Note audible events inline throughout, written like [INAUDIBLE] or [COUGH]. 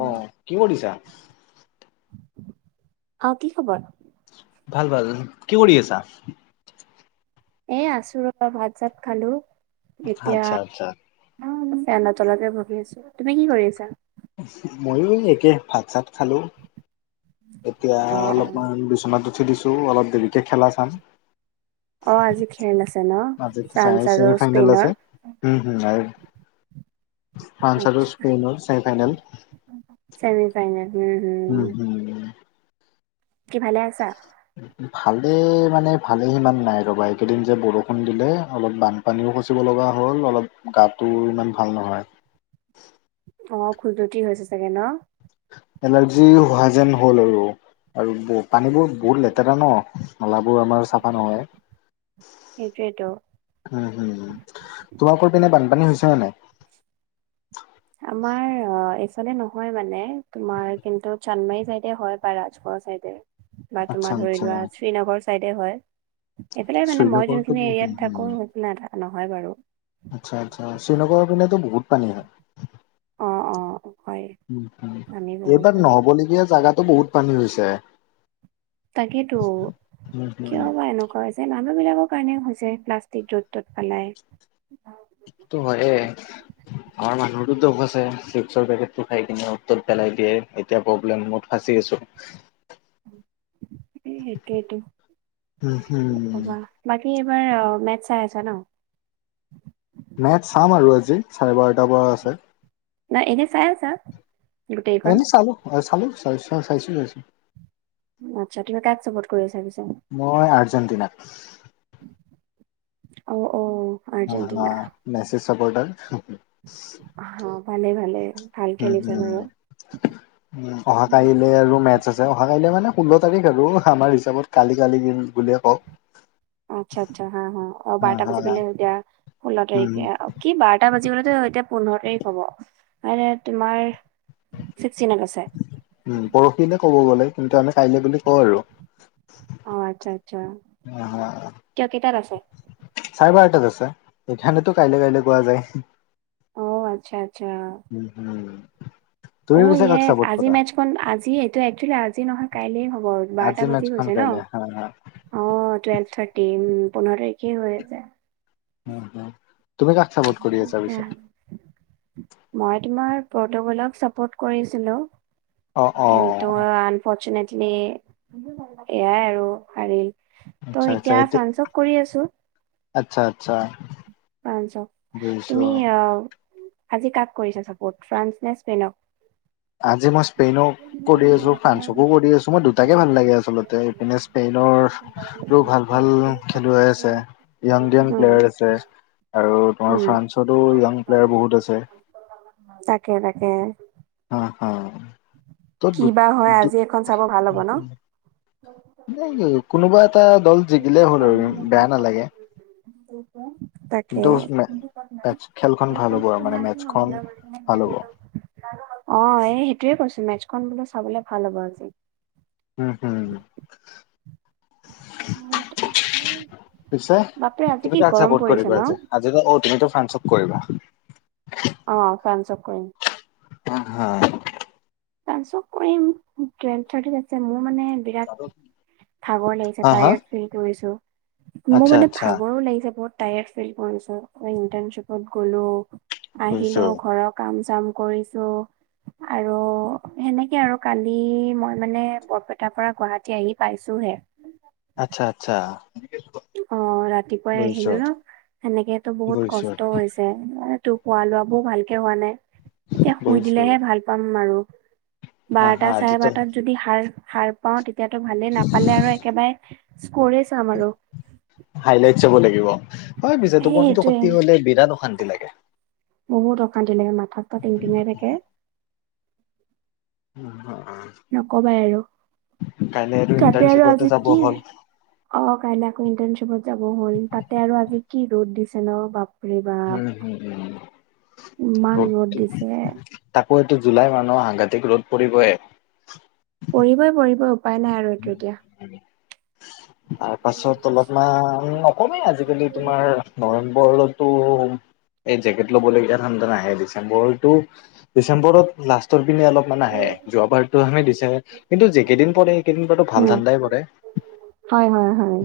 অ কি কৰিছা? অ', কি খবৰ ভাল ভাল কি কৰি আছা এ আছো ৰবা ভাত চাত খালো এতিয়া আচ্ছা আচ্ছা ফে'নৰ তলতে বহি আছো তুমি কি কৰি আছা? ময়ো একে, ভাত চাত খালোঁ। এতিয়া অ অ অলপমান বিচনাত উঠি দিছোঁ, অলপ দেৰিকে খেলা চাম। অ' আজি খেল আছে ন, আজি ফ্ৰান্স ছেমি আৰু ফাইনেল আছে স্পেইনৰ। উ'ম, হয়। ফ্ৰান্স আৰু আচ্ছা স্পেইনৰ ছেমি ফাইনেল। চেমি ফাইনেল, উম। উ, হম হুম। কি ভালে আছা? ভালে মানে ভালে সিমান নাই ৰবা। এইকেইদিন যে বৰষুণ দিলে অলপ বান- পানীও খচিব লগা হ'ল, অলপ গাটো ইমান ভাল নহয়। অ', খোজুতি হৈছে চাগে ন'? এলাৰ্জি হোৱা যেন হ'ল আৰু। আৰু পানীবোৰ বহুত লেতেৰা ন'। নালাবোৰ আমাৰ চাফা নহয়। সেইটোয়েতো উম। উম। তোমালোকৰ পিনে বানপানী হৈছে নে নাই? আমাৰ অ এইফালে নহয় মানে, তোমাৰ কিন্তু চানমাৰী চাইডে হয় বা ৰাজগড় চাইডে বা আচ্ছা তোমাৰ ধৰি আচ্ছা লোৱা শ্ৰীনগৰ চাইডে হয়। সেইফেলাই মানে মই শ্ৰীনগৰতো যোনখিনি উম এৰিয়াত উম থাকো সোকনা নহয় বাৰু আচ্ছা, আচ্ছা। শ্ৰীনগৰৰ পিনেতো বহুত পানী হয়। অ', অ', হয় উম, হম। আমি এইবাৰ বহুতৰ নহ'বলগীয়া জাগাতো বহুত পানী হৈছে। তাকেতো উম কিয় হুম বা এনেকুৱা হৈছ মানুহ বিলাকৰ কাৰণেই হৈছে, প্লাষ্টিক য'ত ত'ত পেলাই। সেইটো হয়ে, আমাৰ মানুহটো দোষ আছে। চৰ পেকেটটো খাই কিনে উত ত'ত পেলাই দিয়ে। এতিয়া প্ৰব্লেমমত ফাচি আছোঁ। এ সেইটোয়েতো উম, হম। কবা বাকী এইবাৰ অ মেটচ চাই আছা ন'? মেটচ চাম আৰু আজি, চাৰে বাৰটাৰ পৰা আছে। নাই এনে চাই আছা? গোটেইখন? এনে চালোঁ, চালোঁ চাইচ চাইছোঁ, চাইছোঁ। আচ্ছা, তুমি কাক চাপোৰ্ট কৰি আছা পিছে? মই আৰ্জেণ্টিনাক। অ', অ। অ, অ। আৰ্জেণ্টিনা মেছি চাপৰ্টাৰ- অ, ভালে। ভালে। ভাল উম, খেলিছে বাৰু। উম। উম, অহাকালিলৈ আৰু মেটচ আছে। অহাকাইলে মানে ষোল্ল তাৰিখ আৰু খানাৰ হিচাপত কালি কালি বুলিয়ে কওঁ। আচ্ছা, আচ্ছা। হা। হা। বাৰটা বাজিবলে এতিয়া, ষোল্ল তাৰিখ উম কি বাৰ এ বাজি গ'লেতো এতিয়া পোন্ধৰ তাৰিখ হ'ব, মানে তোমাৰ ছিক্সটিনত আছে। উম। পৰহিলে ক'ব গ'লে, কিন্তু আমি কাইলে বুলি কওঁ আৰু। অ', আচ্ছা। আচ্ছা। কিয় কেইটাত আছে [UNINTELLIGIBLE] চাৰে বাৰটাত আছে। এইথানেতো কাইলে কাইলে কোৱা যায়। অ', আচ্ছা। আচ্ছা। উম, উম। তুমি ও পিছে কাক ইয়ে। চাপৰ্ট আজি কৰা মেটচখন, আজি এইটো একচুৱেলি আজি নহয় কাইলে হ'ব। বাৰটা আজি বাজি মেটচখন গৈছে ন কাইলে হয়, হয়। অ, টুৱেল্ভ থাৰ্টি। উম পোন্ধৰ তাৰিখে হৈ আছে। অ, অ। তুমি কাক চাপোৰ্ট কৰি আছা এহ, পিছে? মই তোমাৰ পৰ্টুগলক চাপৰ্ট কৰিছিলোঁ। অ অ কিন্তু আনফৰ্চুনেটলি এয়াই আৰু হাৰিল। ত' আচ্ছা, আচ্ছা। এতিয়া এত', ফ্ৰান্সক কৰি আছো আচ্ছা। আচ্ছা। ফ্ৰান্সক। বুজিছো তুমি আহ আজি কাক কৰিছা চাপৰ্ট ফ্ৰান্স নে স্পেইনক? আজি মই স্পেইনক কৰি আছো, ফ্ৰান্সকো কৰি আছো। মই দুটাকে ভাল লাগে আচলতে এইপিনে স্পেইনৰ ভাল ভাল খেলুৱৈ আছে ইয়াং ইয়াং উম প্লেয়াৰ আছে। আৰু তোমাৰ উম ফ্ৰান্সতো য়াং প্লেয়াৰ বহুত আছে। তাকে তাকে। হা হা ত কি বা হয় আজি এখন চাব ভাল হ'ব ন? কোনোবা এটা দল জিকিলেই হ'ল আৰু বেয়া নালাগে। [INAUDIBLE] তাকে। কিন্তু খেলখন ভাল হ'ব আৰু মানে মেটচখন ভাল হ'ব অ', এই সেইটোয়ে কৈছো মেচখন বোলো চাবলে ভাল হ'ব আজি। উম, উম। উম, পিছে বাপৰে আজি তুমি কি কাক গৰম চাপৰ্ট পৰিছে ন কৰিবা আজি? আজিটো অ' তুমিতো ফ্ৰান্সক কৰিবা। অ', ফ্ৰাঞ্চক কৰিম। উম, উম। ফান্সক কৰিম টোৱেল্প থাৰ্টিত আছে মোৰ মানে বিৰাট ভাগৰ লাগিছে হা টায়াৰ্ড ফিল কৰিছো। মোৰ আচ্ছা মানে আচ্ছা ভাগৰো লাগিছে বহুত টায়াৰ্ড ফিল কৰিছো কাৰণ ইন্টাৰ্ণশ্বিপত গ'লো। বুজিছো আহিলো ঘৰৰ কাম চাম কৰিছো আৰু সেনেকে আৰু কালি মই মানে বৰপেটাৰ পৰা গুৱাহাটী আহি পাইছোহে। আচ্ছা আচ্ছা। অ', ৰাতিপুৱাই বুজিছো আহিলো ন সেনেকেতো বহুত বুজিছো কষ্ট হৈছে। এ তোৰ খোৱা লোৱাবোৰ ভালকে হোৱা নাই। এহ শুই বুজিছো দিলেহে ভাল পাম আৰু হা হা বাৰটা চাৰে আজিতো বাৰটাত যদি সাৰ-সাৰ পাওঁ তেতিয়াতো ভালেই নাপালে আৰু একেবাৰে স্ক'ৰে চাম আৰু। হাইলাইট চাব লাগিব। হয় পিছে সেই টোপনিটো সেইটোয়ে ক্ষতি হ'লে বিৰাট অশান্তি লাগে। বহুত অশান্তি লাগে মাথাটো টিংটিঙাই থাকে। উম, উম। নকবাই আৰু তাতে আৰু ইণ্টাৰ্ণশ্বিপতে আজি যাব কি হ'ল। অ', কাইলে আকৌ ইণ্টাৰণশ্বিপত যাব হ'ল তাতে আৰু আজি কি ৰ'দ দিছে ন বাপ উম, উম, উম ইমান ৰ'দ দি দিছে তাকো এইটো জুলাই মাহ ন সাংঘাতিক ৰ'দ পৰিবই। পৰিবই পৰিব। টো এতিয়া। তাৰপাছত অলপমান নকমেই আজিকালি তোমাৰ নৱেম্বৰতো এই জেকেট ল'বলগীয়া ঠাণ্ডা নাহে ডিচেম্বৰতো ডিচেম্বৰত লাষ্টৰ পিনে অলপমান আহে যোৱা বাৰতো আমি দিছে এইটো যি কেইদিন পৰে কেইদিন বাৰু ভাল উম। ঠাণ্ডাই পৰে। হয় হয় হয়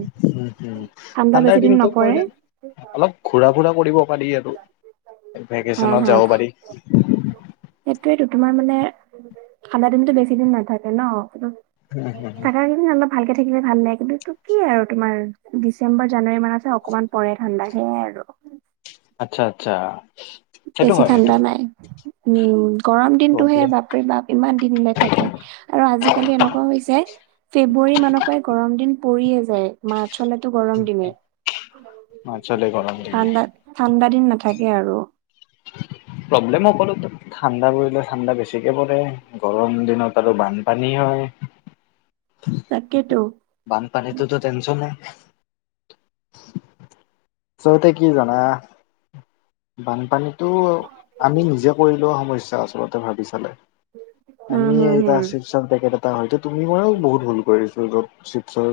ঠাণ্ডা বেছি ঠাণ্ডাৰ দিন দিনটো নপৰে পৰিলে অলপ ঘূৰা ফুৰা কৰিব পাৰি আৰু ভেকেচনত যাব পাৰি। সেইটোয়েইোতো তোমাৰ মানে ঠাণ্ডা দিনতো বেছি দিন নাথাকে ন। ঠাণ্ডা দিনটো অলপ ভালকে থাকিলে ভাল লাগে কিন্তু কি আৰু তোমাৰ ডিচেম্বৰ জানুৱাৰী মানত অকণমান পৰে ঠাণ্ডা সেয়াই আৰু। আচ্ছা আচ্ছা। সেইটো বেছি হয় সেইটো ঠাণ্ডা হয় নাই উম। গৰম দিনটোহে প্ৰব্লেম বাপৰে বাপ ইমান দিনলৈ থাকে আৰু আজিকালি এনেকুৱা হৈছে। ফেব্ৰুৱাৰী মানৰ পৰাই গৰম দিন পৰিয়ে যায় মাৰ্চলৈতো গৰম দিনেই। মাৰ্চলে গৰম দিনে ঠাণ্ডা ঠাণ্ডা দিন নাথাকে আৰু। প্ৰব্লেম অকল ঠাণ্ডা পৰিলে ঠাণ্ডা বেছি তিকে বোলে গৰম দিনত আৰু বানপানী হয়। তাকেটো। বানপানীটো তো টেনচনেই আচলতে কি জানা বানপানীটো আমি নিজে কৰি লোৱা সমস্যা আচলতে ভাবি চালে উম আমি হম এইটা হম আছিলো এটা হয়ত তুমি মইয়ো বহুত ভুল কৰিছো' চিপ চা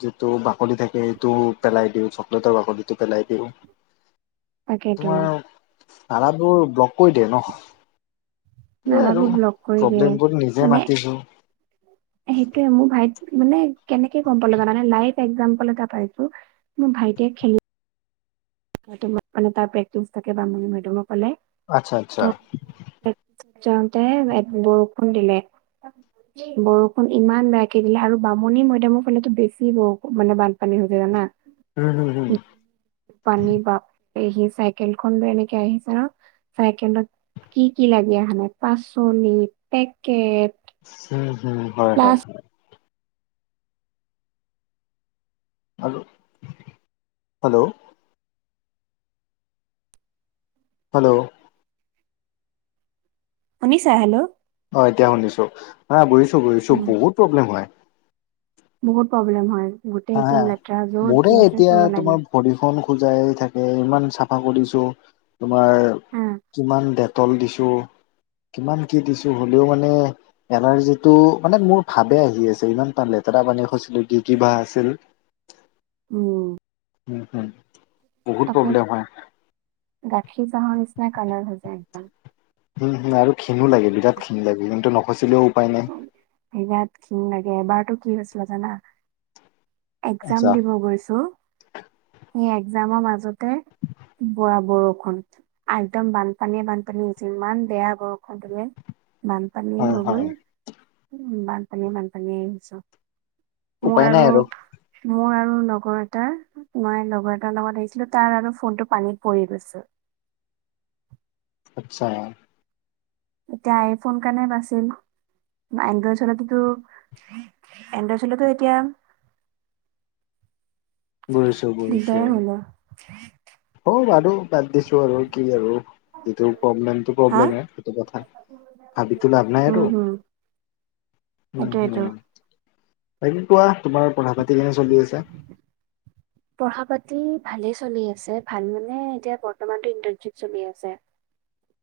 যিটো বাকলি থাকে সেইটো পেলাই দিওঁ, চকলেটৰ বাকলিটো পেলাই দিওঁ। তাকেতো তোমাৰ ধাৰাবোৰ ব্লক কৰি দিয়ে ন এই আৰু নালাবোৰ ব্লক কৰি দিয়ে প্ৰব্লেম বোৰ নিজে মানে মাতিছো। সেইটোয়ে, মোৰ ভাইত মানে কেনেকে গম পালো জানানে লাইভ একজাম্পল এটা পাইছো মোৰ ভাইটিয়ে খেলি মইতো, মানে তাৰ প্ৰেক্টিচ থাকে বামুণীমৈদামৰ ফালে। আচ্ছা আচ্ছা। যাওঁতে বৰষুণ দিলে [INAUDIBLE] বৰষুণ ইমান বেয়াকে দিলে আৰু বামুণীমৈদামৰ ফালেতো বেছি বৰষু, মানে বানপানী হৈ য জানা। উম হুম হুম। পানী বাপৰে সি চাইকেল খন লৈ এনেকে আহিছে আৰু চাইকেলডত কি কি লাগি আহা নাই। পাচলি, পেকেট হুম হুম হয় হয়। প্লাছ হেল্ল' হেল্ল'। হেল্ল'। শুনিছা হেল্ল'। অ', এতিয়া শুনিছো, হা বুজিছো বুজিছো উম বহুত প্ৰব্লেম হয়। বহুত প্ৰব্লেম হয় হা গোটেই হা একদম লেতেৰা য'ত মোৰে যি আছে এতিয়া চব তোমাৰ লাগে। ভৰিখন খোজায়ে থাকে, ইমান চাফা কৰিছো তোমাৰ হা কিমান ডেট টল দিছো, কিমান কি দিছো হ'লেও মানে এলাৰ্জিটো, মানে মোৰ ভাৱে আহি আছে ইমান তাত লেতেৰা পানী খচকিলো কি কিবা আছে [INAUDIBLE] উম। উম হুম বহুত তাকে প্ৰব্লেম হয়। গাখীৰ চাহৰ নিচিনা কালাৰ হৈ যায় একদম। উম হুম আৰু ঘিনো লাগে, বিৰাট ঘিন লাগে কিন্তু নখচিলেও উপায় নাই। বিৰাট ঘিন লাগে। এবাৰতটো কি হৈছিল জানা। এক্জাম আচ্ছা দিব গৈছোঁ, সেই এক্জামৰ মাজতে বুৰা বৰষুণ। একদম বানপানীয়ে বানপানী। যিমান বেয়া বৰষুণ দিয়ে, বানপানী হয় হৈ হয় গ'ল। উ বানপানীয়ে বানপানীয়ে চব। মোৰ উপায় নাই আৰু মোৰ আৰু লগৰ এটাৰ মই লগৰ এটাৰ লগত আহিছিলো তাৰ আৰু ফোনটো পানীত পৰি গৈছে। আচ্ছা। এতিয়া আইফোন কাৰণে বাছিল। এনড্ৰইড চলাটোতো, এনড্ৰইড চলোৱাতোৱে এতিয়া [INAUDIBLE] দিগদাৰেই হ'ল হয়। অ বাৰু বাদ দিছো আৰু কি আৰু যিটো প্ৰব্লেমটো হা প্ৰব্লেমেই, সেইটো কথা ভাবিতো লাভ নাই উম আৰু। হম উম সেইটোয়েটো। হুম, বাকি কোৱা তোমাৰ পঢ়া পাতি কেনে চলি আছে? পঢ়া পাতি ভালে চলি আছে। ভাল মানে এতিয়া বৰ্তমানতো ইণ্টাৰ্ণশ্বিপ চলি আছে।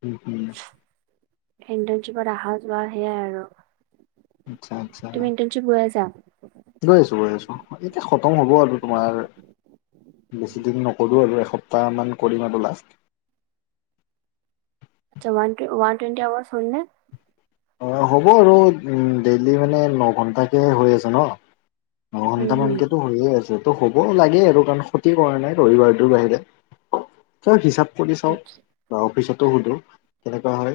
উম উম। ইণ্টাৰ্ণশ্বিপত অহা যোৱা সেইয়াই আৰু। আচ্ছা আচ্চা। তুমি ইণ্টাৰ্ণশ্বিপ গৈ আছা? গৈ আছো গৈ আছো। এতিয়া খতম হ'ব আৰু তোমাৰ বেছি দিন নকৰোঁ আৰু এসপ্তাহমান কৰিম আৰু লাষ্ট। জমানত্ৰি ওৱান টুৱেন্টী আৱাৰ্ছ হল নে? অ' হ'ব আৰু ডেইলি মানে ন ঘণ্টাকে হৈ আছে ন। ন উম হুম ঘণ্টামানকেতো হৈয়ে আছে। ত হ'বও লাগে আৰু কাৰণ ক্ষতি কৰা নাই ৰবিবাৰটোৰ বাহিৰে। হিচাপ কৰি চাওঁ আচ্ছা বা অফিচতো সুধো কেনেকুৱা হয়।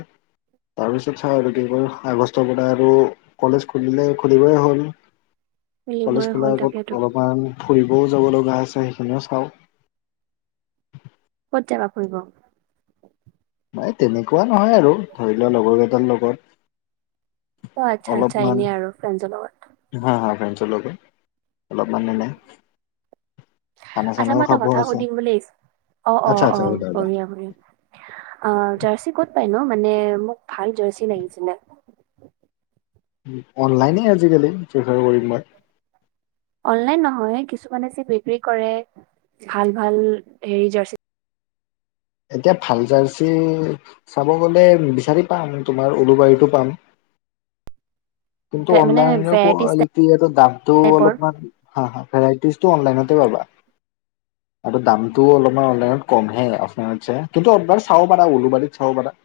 তাৰপিছত চাওঁ আগষ্টৰ পৰা আৰু কলেজ খুলিলে খুলিবই হ'ল। কলেজ মিলিবই হ'ল খোলাৰ আগত তাকেতো অলপমান ফুৰিবও যাব লগা আছে সেইখিনিও চাওঁ। ক'ত যাবা ফুৰিব? নাই তেনেকুৱা নহয় আৰু ধৰি লোৱা লগৰ কেইজন লগত। অ' আচ্ছা, আচ্ছা এনে আৰু ফ্ৰেন্ছৰ লগত। হা-হা ফ্ৰেণ্ডছৰ লগত অলপ মানে এনেই। আচ্ছা মই এটা কথা সুধিম বুলিছো অ', আচ্ছা অ', আচ্ছা অ' সুধা সুধা বঢ়িয়া- বঢ়িয়া অ' জাৰ্চি ক'ত পাই ন? মানে মোক ভাল জাৰ্চি লাগিছিলে। অনলাইনে আজিকালি প্ৰেফাৰ কৰিম মই। অনলাইন নহয়। কিছুমানে যে বিক্ৰী কৰে ভাল-ভাল হেৰি জাৰ্চি। এতিয়া ভাল জাৰ্চি চাব গ'লে বিচাৰি পাম, তোমাৰ উলুবাৰীতো পাম। কিন্তু মানে অনলাইনে ভেৰাইটিজ কোৱালিটি দামটো টাইপৰ অলপমান হা-হা ভেৰাাইটিজটো অনলাইনতে পাবা। আৰু দামতটো অলপমান অনলাইনত কমহে। অফলাইনত কিন্তু অবাৰ চাব পাৰা, উওলুবাৰীত চাব পাৰা।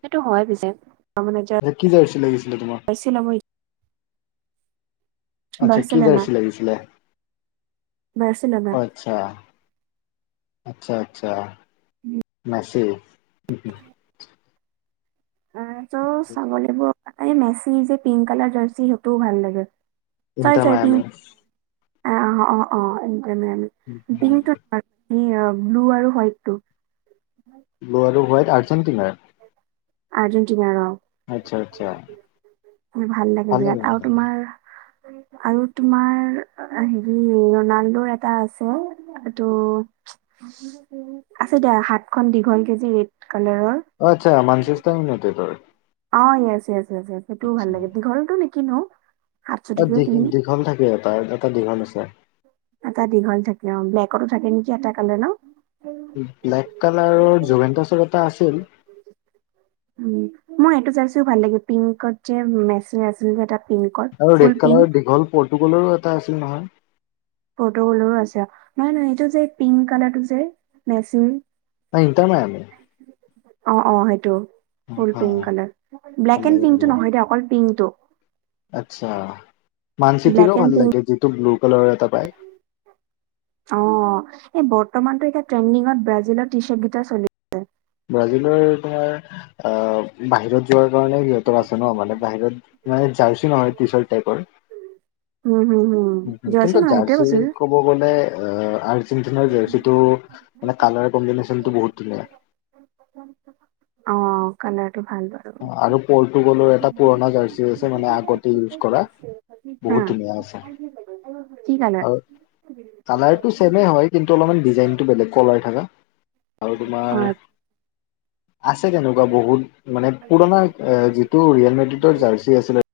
সেইটো হয় পিছে ত মানে কি যাইি লাগিছিলে তোমাক জাৰ্চি ন মই আচ্ছা কি বাৰ্চিলোনা জাৰ্চি লাগিছিলে? বাৰ্চিলোনা হয়। আচ্ছা-আচ্ছা-আচ্ছা। অ' মেছি। ত চাবলে গলে মেচি যে পিংক কালাৰ জাৰ্চি সেইটোও ভাল লাগে। চয়, ইণ্টাৰ চয়, পি মায়ামি অ', অ', অ' একদমে পিং। এই ব্লু আৰু হোৱাইট টো। হয়। ব্লু আৰু হোৱাইট আৰ্জেণ্টিনাৰ। আৰ্জেণ্টিনা অ' আচ্ছা-আচ্ছা। ভাল লাগে বিৰাট আৰু তোমাৰ আৰু তোমাৰ হেৰি ৰনাল্ড এটা আছে। এইটো আছে দিয়া হাতখন দীঘল কৈ যে ৰেড কালাৰৰ। আচ্ছা মানস [UNINTELLIGIBLE] থাই নতে ত [UNINTELLIGIBLE] অ' য়েছ-য়ছ-য়ছ সেইটোও ভাল লাগে দীঘলতো নেকি নো। দীঘ-দীঘল থাকে এ তাৰ এটা দীঘল আছে। এটা দীঘল থাকে অ' ব্লেকতো থাকে নেকি এটা কালাৰ ন। ব্লেক কালাৰৰ জোগেনা চল এটা আছিল। উ' মোৰ সেইটো চাইছোও ভাল লাগে পিংকত যে মেচ আছিল যে তাত পিংকৰ ফুল পিংক। পৰ্টুগালৰো এটা আছিল নহয়। পৰ্তুগাল আছে। নহয়, নহয় এইটো যে পিংক কালাৰ টো যে মেচি। নাই ইণ্টাৰৰ ম [UNINTELLIGIBLE] আমি অ', অ', সেইটো ফুল হা পিংক কালাৰ। ভাল ব্লেক এণ্ড লাগে ভাল পিংকটো লাগে নহয় দে অকল পিংকটো। আচ্ছা মান ব্লেক চিতিৰো এণ্ড ভাল পিংক লাগে যিটো ব্লু কালাৰ এটা পায়। অ', এই বৰ্তমানটো এতিয়া ট্ৰেণ্ডিঙত ব্ৰাজিলৰ টি চাৰ্ট কেইটা চলি ব্ৰাজিলৰ তোমাৰ আহ বাহিৰত যোৱাৰ কাৰণে সিহঁতৰ আছে ন। মানে বাহিৰত মানে জাৰ্চি নহয় টি চাৰ্ত ট্ৰাইপৰ। উম, হম, হম জাৰ্ছি কিন্তু নহয় সেইটোৱেই জাৰ্চি কৈছোঁ। ক'ব গ'লে আৰ্জেণ্টিনাৰ জাৰ্চিটো মানে কালাৰ কম্বিনেশ্বনটো বহুত ধুনীয়া। অ', কালাৰটো বাৰু। আৰু পৰ্টুগালৰ এটা পুৰণা জাৰ্চি আছে মানে আগতে ইউজ কৰা। হা, বহুত ধুনীয়া আছে। [INAUDIBLE] আৰু কালাৰটো ছেমে হয়। কিন্তু অলপমান ডিজাইনটো বেলেগ কলাৰ থকা। আৰু তোমাৰ অ', আছে তেনেকুৱা বহুত মানে পুৰণা যিটো ৰিয়েল [UNINTELLIGIBLE] জাৰ্চি আছিলে।